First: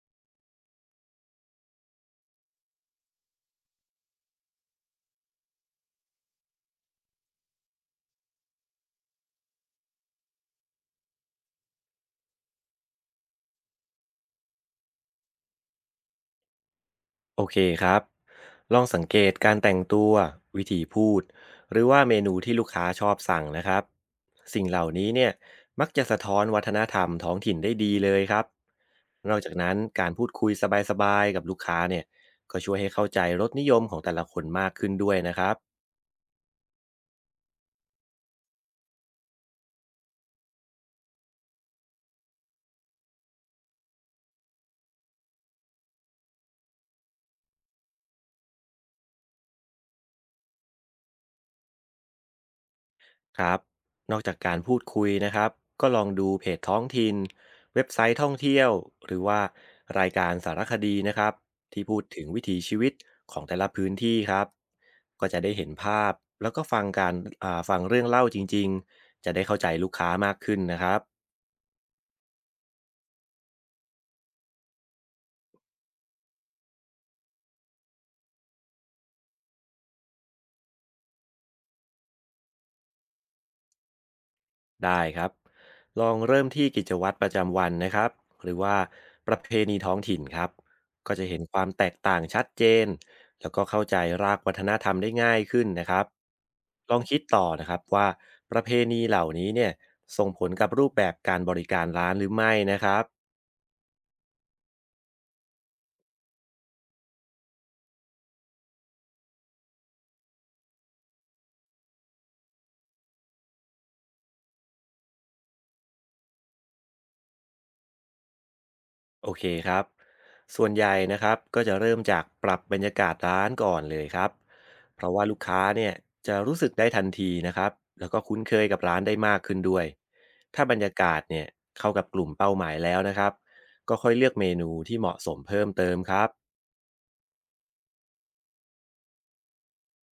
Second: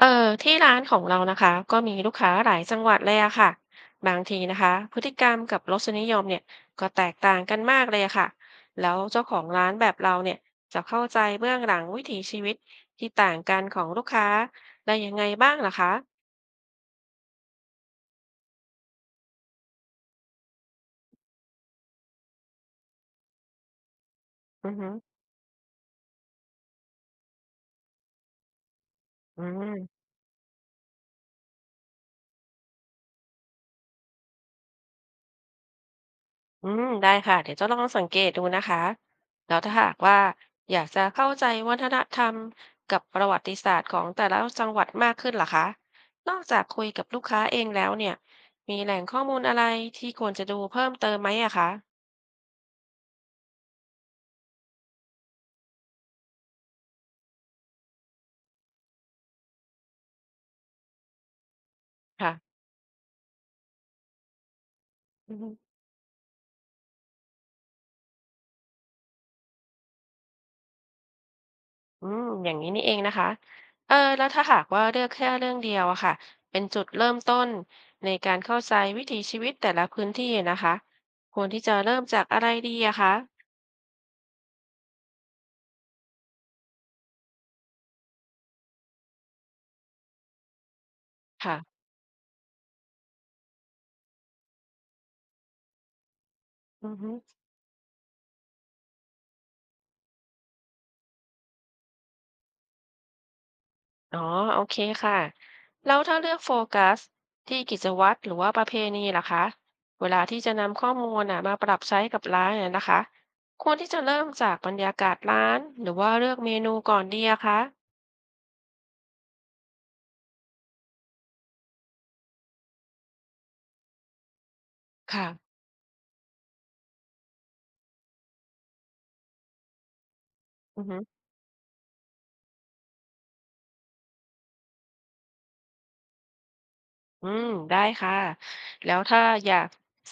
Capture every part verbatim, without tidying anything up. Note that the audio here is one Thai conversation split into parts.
เออที่ร้านของเรานะคะก็มีลูกค้าหลายจังหวัดเลยอะค่ะบางทีนะคะพฤติกรรมกับรสนิยมเนี่ยก็แตกต่างกันมากเลยอะค่ะแล้วเจ้าของร้านแบบเราเนี่ยจะเข้าใจเบื้องหลังวิถีชีวิตที่ต่างกันของลูกค้าได้ยังไงบ้างล่ะคะโอเคครับ ลองสังเกตการแต่งตัววิธีพูดหรือว่าเมนูที่ลูกค้าชอบสั่งนะครับสิ่งอือเหล่าฮึนี้เนี่ยมักจะสะท้อนวัฒนธรรมท้องถิ่นได้ดีเลยครับนอกอืจากนั้นม การพูดคุยสบายๆกับลูกค้าเนี่ยก็ช่วยให้เข้าใจรสนิยมของแต่ละคนมากขึ้นด้วยนะครับ อืมได้ค่ะเดี๋ยวจะลองสังเกตดูนะคะแล้วถ้าหากว่าอยากจะเข้าใจวัฒนธรรมกับประวัติศาสตร์ของแต่ละจังหวัดมากขึ้นล่ะคะนอกจากคุยกับลูกค้าเองแล้วเนี่ยมีแหล่งข้อมูลอะไรที่ควรจะดูเพิ่มเติมไหมอะคะครับนอกจากการพูดคุยนะครับก็ลองดูเพจท้องถิ่นเว็บไซต์ท่องเที่ยวหรือว่ารายการสารคดีนะครับที่พูดถึงวิค่ะถีชีวิตของแต่ละพื้นที่ครับก็อืจะได้มเห็นภาพแล้วก็ฟังการอ่าฟังเรื่องเล่าจริงๆจะได้เข้าใจลูกค้ามากขึ้นนะครับ อืมอย่างนี้นี่เองนะคะเออแล้วถ้าหากว่าเลือกแค่เรื่องเดียวอะค่ะเป็นจุดเริ่มต้นในการเข้าใจวิถีชีวิตแต่ละพื้นที่นะคะควรที่จะเริ่มจากอะไรดีอะคะได้ครับลองเริ่มที่กิจวัตรประจำวันนะครับหรือว่าประเพณีท้องถิ่นครับก็จะเห็นคค่ะวามแตกต่างชัดเจนแล้วก็เข้าใจรากวัฒนธรรมได้ง่ายขึ้นนะครับอืลอองฮึ คิดต่อนะครับว่าประเพณีเหล่านี้เนี่ยส่งผลกับรูปแบบการบริการร้านหรือไม่นะครับ อ๋อโอเคค่ะแล้วถ้าเลือกโฟกัสที่กิจวัตรหรือว่าประเพณีล่ะคะเวลาที่จะนำข้อมูลน่ะมาปรับใช้กับร้านน่ะนะคะควรที่จะเริ่มจากบรรยากาศร้านหรือว่าเลือกเมนูก่อนดีอะคะโอเคครับส่วนใหญ่นะครับก็จะเริ่มจากปรับบรรยากาศร้านก่อนเลยครับ เพราะว่าค่ะลูกค้าเนี่ยจะรู้สึกได้ทันทีนะครับแล้วก็คุ้นเคยกับร้านได้มากขึ้นด้วย ถ้าบรรอือยาฮึกาศเนี่ยเข้ากับกลุ่มเป้าหมายแล้วนะครับก็ค่อยเลือกเมนูที่เหมาะสมเพิ่มเติมครับ อืมได้ค่ะแล้วถ้าอยาก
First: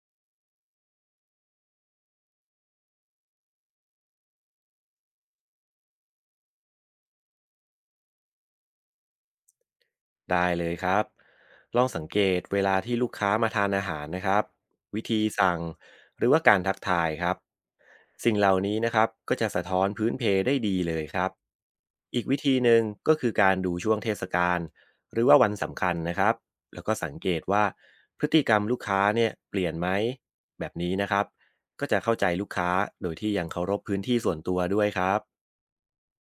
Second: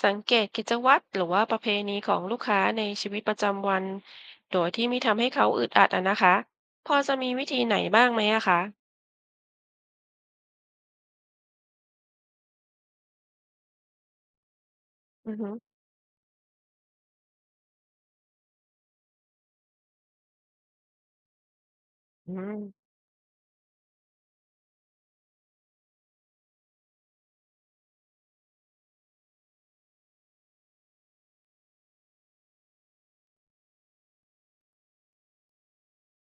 สังเกตกิจวัตรหรือว่าประเพณีของลูกค้าในชีวิตประจำวันโดยที่ไม่ทำให้เขาอึดอัดอะนะคะพอจะมีวิธีไหนบ้างไหมอะคะได้เลยครับลองสังเกตเวลาที่ลูกค้ามาทานอาหารนะครับวิธีอือฮึสั่งหรือว่าการทักทายครับสิ่งเหล่านี้นะครับก็จะสะท้อนพื้นเพได้ดีเลยครับอีกอืวิธีหม นึ่งก็คือการดูช่วงเทศกาลหรือว่าวันสำคัญนะครับแล้วก็สังเกตว่าพฤติกรรมลูกค้าเนี่ยเปลี่ยนไหมแบบนี้นะครับก็จะเข้าใจลูกค้าโดยที่ยังเคารพพื้นที่ส่วนตัวด้วยครับ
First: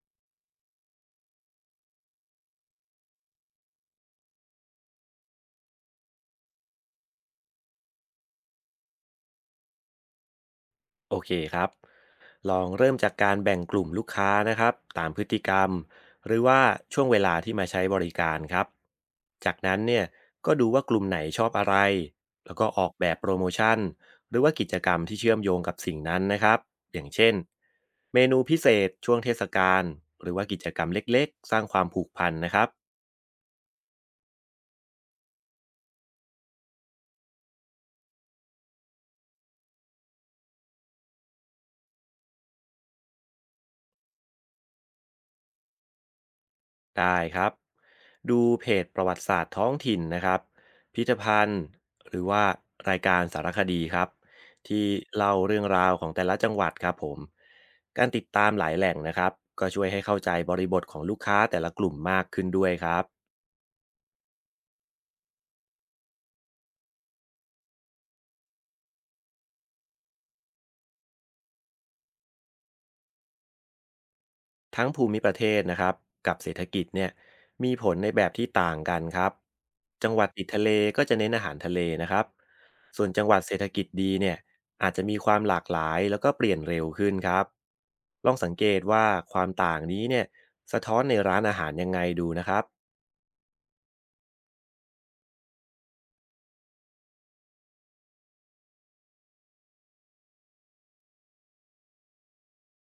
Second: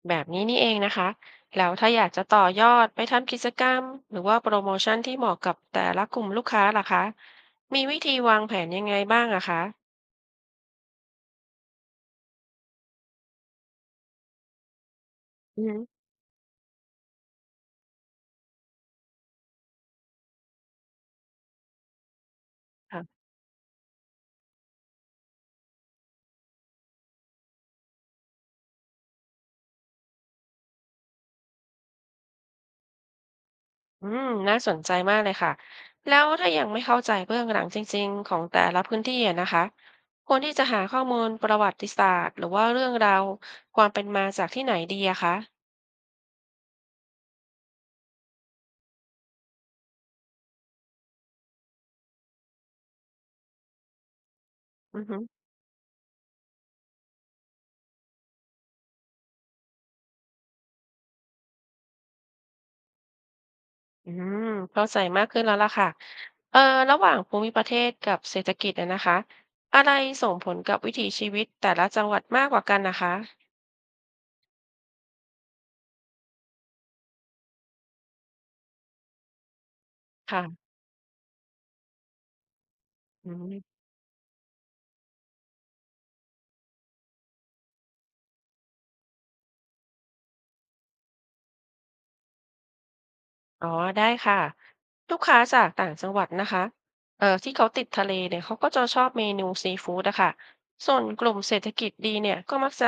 แบบนี้นี่เองนะคะแล้วถ้าอยากจะต่อยอดไปทำกิจกรรมหรือว่าโปรโมชั่นที่เหมาะกับแต่ละกลุ่มลูกค้าล่ะคะมีวิธีวางแผนยังไงบ้างอะคะโอเคครับ ลองเริ่มจากการแบ่งกลุ่มลูกค้านะครับตามพฤติกรอืรม มหรือว่าช่วงเวลาที่มาใช้บริการครับจากนั้นเนี่ยก็ดูว่ากลุ่มไหนชอบอะไร แล้วก็ออกแบบค่ะโปรโมชั่น หรือว่ากิจกรรมที่เชื่อมโยงกับสิ่งนั้นนะครับอย่างเช่น เมนูพิเศษช่วงเทศกาลหรือว่ากิจกรรมเล็กๆ สร้างความผูกพันนะครับ อืมน่าสนใจมากเลยค่ะแล้วถ้ายังไม่เข้าใจเบื้องหลังจริงๆของแต่ละพื้นที่อะนะคะควรที่จะหาข้อมูลประวัติศาสตร์หรือว่าเรื่องราวความเป็นมาจากที่ไหนดีอะคะได้ครับดูเพจประวัติศาสตร์ท้องถิ่นนะครับพิพิธภัณฑ์หรือว่ารายการสารคดีครับที่อือฮึ เล่าเรื่องราวของแต่ละจังหวัดครับผมการติดตามหลายแหล่งนะครับก็ช่วยให้เข้าใจบริบทของลูกค้าแต่ละกลุ่มมากขึ้นด้วยครับอืมเข้าใจมากขึ้นแล้วล่ะค่ะเอ่อระหว่างภูมิประเทศกับเศรษฐกิจอะนะคะอะไรส่งผลกับวิถีชีวิตแต่ละจังหวัดมากกว่ากันนะคะทั้งภูมิประเทศนะครับกับเศรษฐกิจเนี่ยมีผลในแบบที่ต่างกันครับจังหวัดติดทะเลค่ะก็จะเน้นอาหารทะเลนะครับ ส่วนจังอืหวัดเศรษม ฐกิจดีเนี่ยอาจจะมีความหลากหลายแล้วก็เปลี่ยนเร็วขึ้นครับลองสังเกตว่าความต่างนี้เนี่ยสะท้อนในร้านอาหารยังไงดูนะครับอ๋อได้ค่ะลูกค้าจากต่างจังหวัดนะคะเอ่อที่เขาติดทะเลเนี่ยเขาก็จะชอบเมนูซีฟู้ดอะค่ะส่วนกลุ่มเศรษฐกิจดีเนี่ยก็มักจะ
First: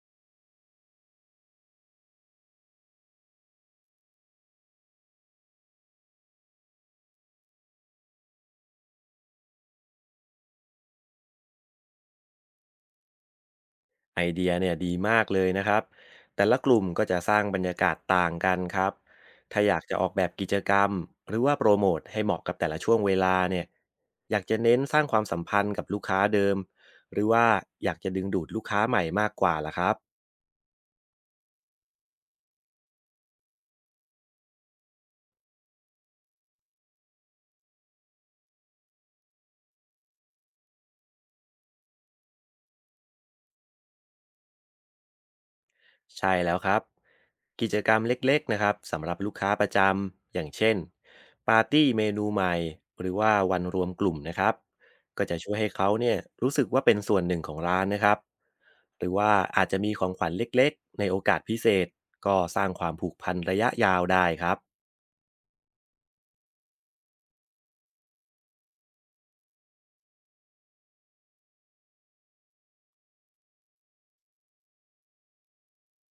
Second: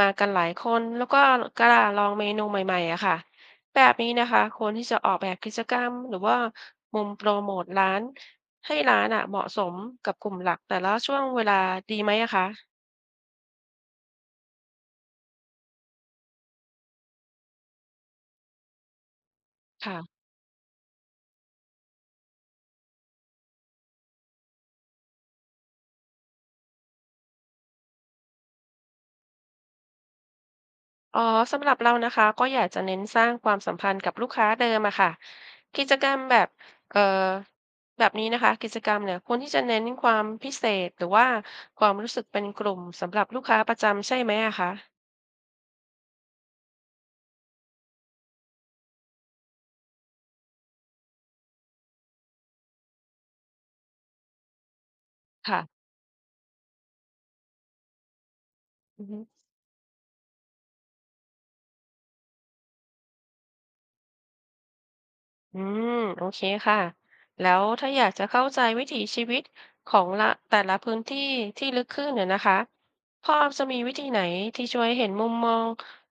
มากันหลายคนแล้วก็กล้าลองเมนูใหม่ๆอะค่ะแบบนี้นะคะคนที่จะออกแบบกิจกรรมหรือว่ามุมโปรโมทร้านให้ร้านอะเหมาะสมกับกลุ่มหลักแต่ละช่วงเวลาดีไหมอะคะไอเดียเนี่ยดีมากเลยนะครับแต่ละกลุ่มก็จะสร้างบรรยากาศต่างกันครับถ้าอยากจะออกแบค่ะ บกิจกรรมหรือว่าโปรโมทให้เหมาะกับแต่ละช่วงเวลาเนี่ยอยากจะเน้นสร้างความสัมพันธ์กับลูกค้าเดิมหรือว่าอยากจะดึงดูดลูกค้าใหม่มากกว่าล่ะครับ อ๋อสำหรับเรานะคะก็อยากจะเน้นสร้างความสัมพันธ์กับลูกค้าเดิมอะค่ะกิจกรรมแบบเอ่อแบบนี้นะคะกิจกรรมเนี่ยควรที่จะเน้นความพิเศษหรือว่าความรู้สึกเป็นกลุ่มสำหรับลูกค้าประจำใช่ไหมอะคะใช่แล้วครับกิจกรรมเล็กๆนะครับสำหรับลูกค้าประจำอย่างเช่นปาร์ตี้เมนูใหม่หรือว่าวันรวมกลุ่มนะครับก็จะช่วยค่ะให้เขาเนี่ยรู้สึกว่าเป็นส่วนหนึ่งของร้านนะครับหอือรือฮึว่าอาจจะมีของขวัญเล็กๆในโอกาสพิเศษก็สร้างความผูกพันระยะยาวได้ครับ อืมโอเคค่ะแล้วถ้าอยากจะเข้าใจวิถีชีวิตของละแต่ละพื้นที่ที่ลึกขึ้นเนี่ยนะคะพอจะมีวิธีไหนที่ช่วยเห็นมุมมอง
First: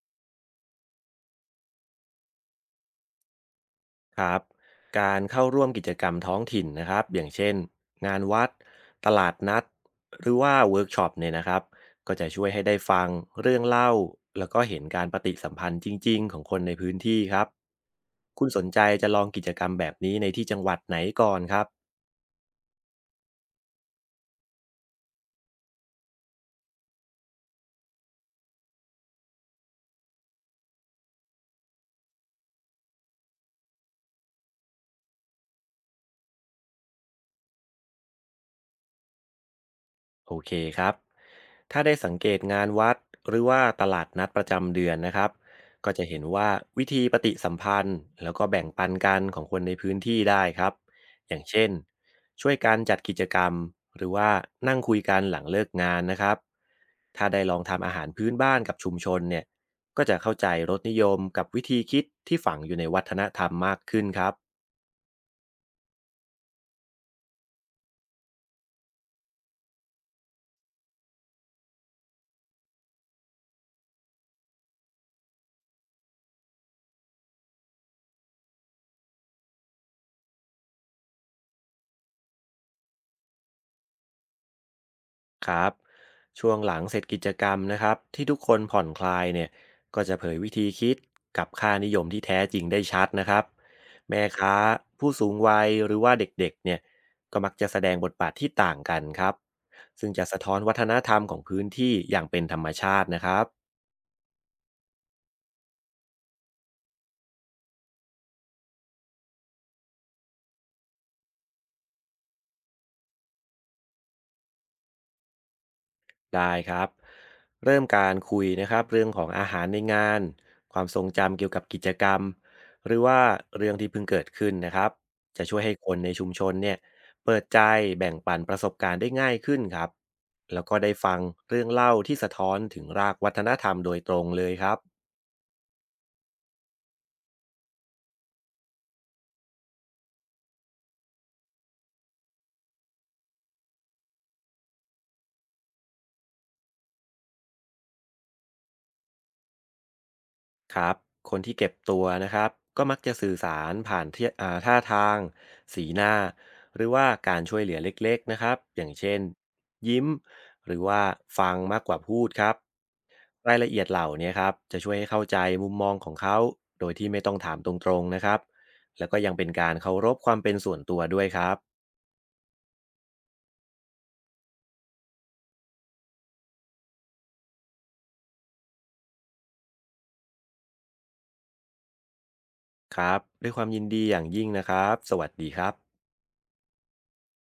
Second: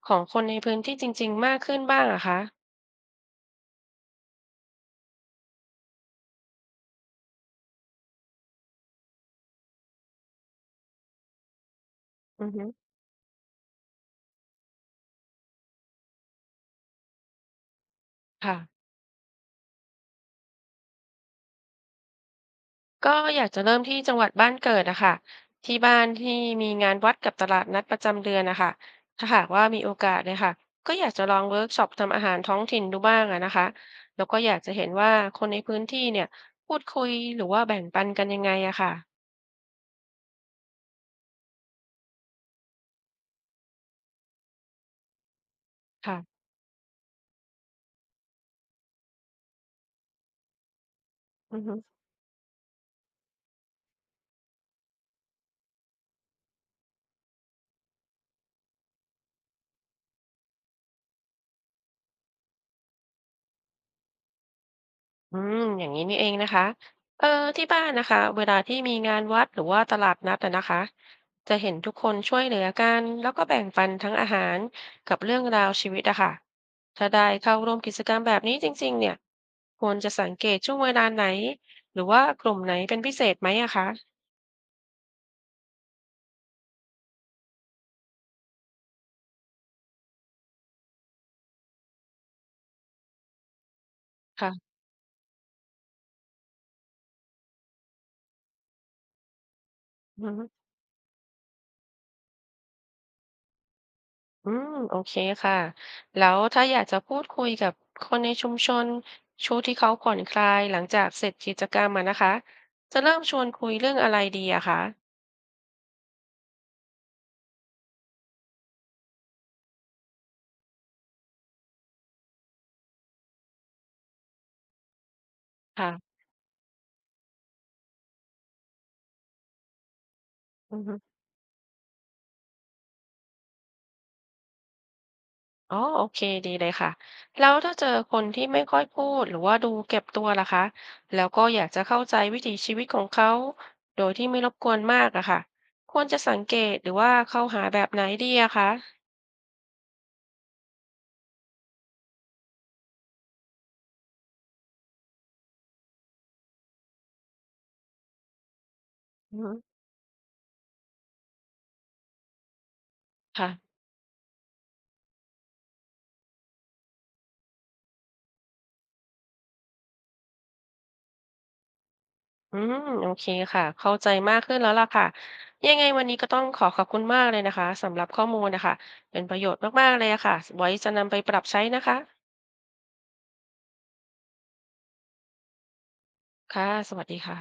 ของคนในพื้นที่จริงๆมากขึ้นบ้างอะคะครับการเข้าร่วมกิจกรรมท้องถิ่นนะครับอย่างเช่นงานวัดตลาดนัดหรือว่าเวิร์กช็อปเนี่ยนะครับก็จะช่วอืยอให้ฮึได้ฟังเรื่องเล่าแล้วก็เห็นการปฏิสัมพันธ์จริงๆของคนในพื้นที่ครับคุณค่ะ สนใจจะลองกิจกรรมแบบนี้ในที่จังหวัดไหนก่อนครับ ก็อยากจะเริ่มที่จังหวัดบ้านเกิดนะคะที่บ้านที่มีงานวัดกับตลาดนัดประจำเดือนนะคะถ้าหากว่ามีโอกาสเนี่ยค่ะก็อยากจะลองเวิร์กช็อปทำอาหารท้องถิ่นดูบ้างอะนะคะแล้วก็อยากจะเห็นว่าคนในพื้นที่เนี่ยพูดคุยหรือว่าแบ่งปันกันยังไงอะค่ะโอเคครับ ถ้าได้สังเกตงานวัดหรือว่าตลาดนัดประจำเดือนนะครับ ก็จะค่ะเห็นว่าวิธีปฏิสัมพันธ์แล้วก็แบ่งปันกันของคนในพื้นที่ได้ครับ อย่างอือเช่นฮึ ช่วยการจัดกิจกรรมหรือว่านั่งคุยกันหลังเลิกงานนะครับถ้าได้ลองทำอาหารพื้นบ้านกับชุมชนเนี่ยก็จะเข้าใจรสนิยมกับวิธีคิดที่ฝังอยู่ในวัฒนธรรมมากขึ้นครับ อืมอย่างนี้นี่เองนะคะ เออที่บ้านนะคะเวลาที่มีงานวัดหรือว่าตลาดนัดอะนะคะจะเห็นทุกคนช่วยเหลือกันแล้วก็แบ่งปันทั้งอาหารกับเรื่องราวชีวิตอะค่ะถ้าได้เข้าร่วมกิจกรรมแบบนี้จริงๆเนี่ยควรจะสังเกตช่วงเวลาไหนหรือว่ากลุ่มไหนเป็นพิเศษไหมอะคะครับช่วงหลังเสร็จกิจกรรมนะครับที่ทุกคนผ่อนคลายเนี่ยก็จะเผยวิธีคิดกับค่านิยมที่แท้จริงได้ชัดนะครับแม่ค้าค่ะ ผู้สูงวัยหรือว่าเด็กๆเนี่ยก็มักจะแสดงบทบาทที่ต่างกันครับซึ่งจะสะท้อนวัฒนธรรมของพื้นที่อย่างเป็นธรรมชาตินะครับ อืมโอเคค่ะแล้วถ้าอยากจะพูดคุยกับคนในชุมชนช่วงที่เขาผ่อนคลายหลังจากเสร็จกิจกรรมมานะคะจะเริ่มชวนคุยเรื่องอะไรดีอะคะได้ครับเริ่มการคุยนะครับเรื่องของอาหารในงานความทรงจำเกี่ยวกับกิจกรรมหรือว่าเรื่องที่เพิ่งเกิดขึ้นนะครับจะช่วยให้คนในค่ะชุมชนเนี่ยเปิดใจแบ่งปันประสบการณ์ได้ง่ายขึ้นครับแล้วก็อือได้ฮึฟังเรื่องเล่าที่สะท้อนถึงรากวัฒนธรรมโดยตรงเลยครับ อ๋อโอเคดีเลยค่ะแล้วถ้าเจอคนที่ไม่ค่อยพูดหรือว่าดูเก็บตัวล่ะคะแล้วก็อยากจะเข้าใจวิถีชีวิตของเขาโดยที่ไม่รบกวนมากอะค่ะควรจะสังเกตหรือว่าเข้าหาแบบไหนดีอะคะครับคนที่เก็บตัวนะครับก็มักจะสื่อสารผ่านเท่อ่าท่าทางสีหน้าหรือว่าการช่วยเหลือเล็กๆนะครับอย่างเช่นอือฮึยิ้มหรือว่าฟังมากกว่าพูดครับค่ะ รายละเอียดเหล่านี้ครับจะช่วยให้เข้าใจมุมมองของเขาโดยที่ไม่ต้องถามตรงๆนะครับแล้วก็ยังเป็นการเคารพความเป็นส่วนตัวด้วยครับอืมโอเคค่ะเข้าใจมากขึ้นแล้วล่ะค่ะยังไงวันนี้ก็ต้องขอขอบคุณมากเลยนะคะสำหรับข้อมูลนะคะเป็นประโยชน์มากๆเลยอะค่ะไว้จะนำไปปรับใช้นะคะครับด้วยความยินดีอย่างยิ่งนะครับสวัสดีครับค่ะสวัสดีค่ะ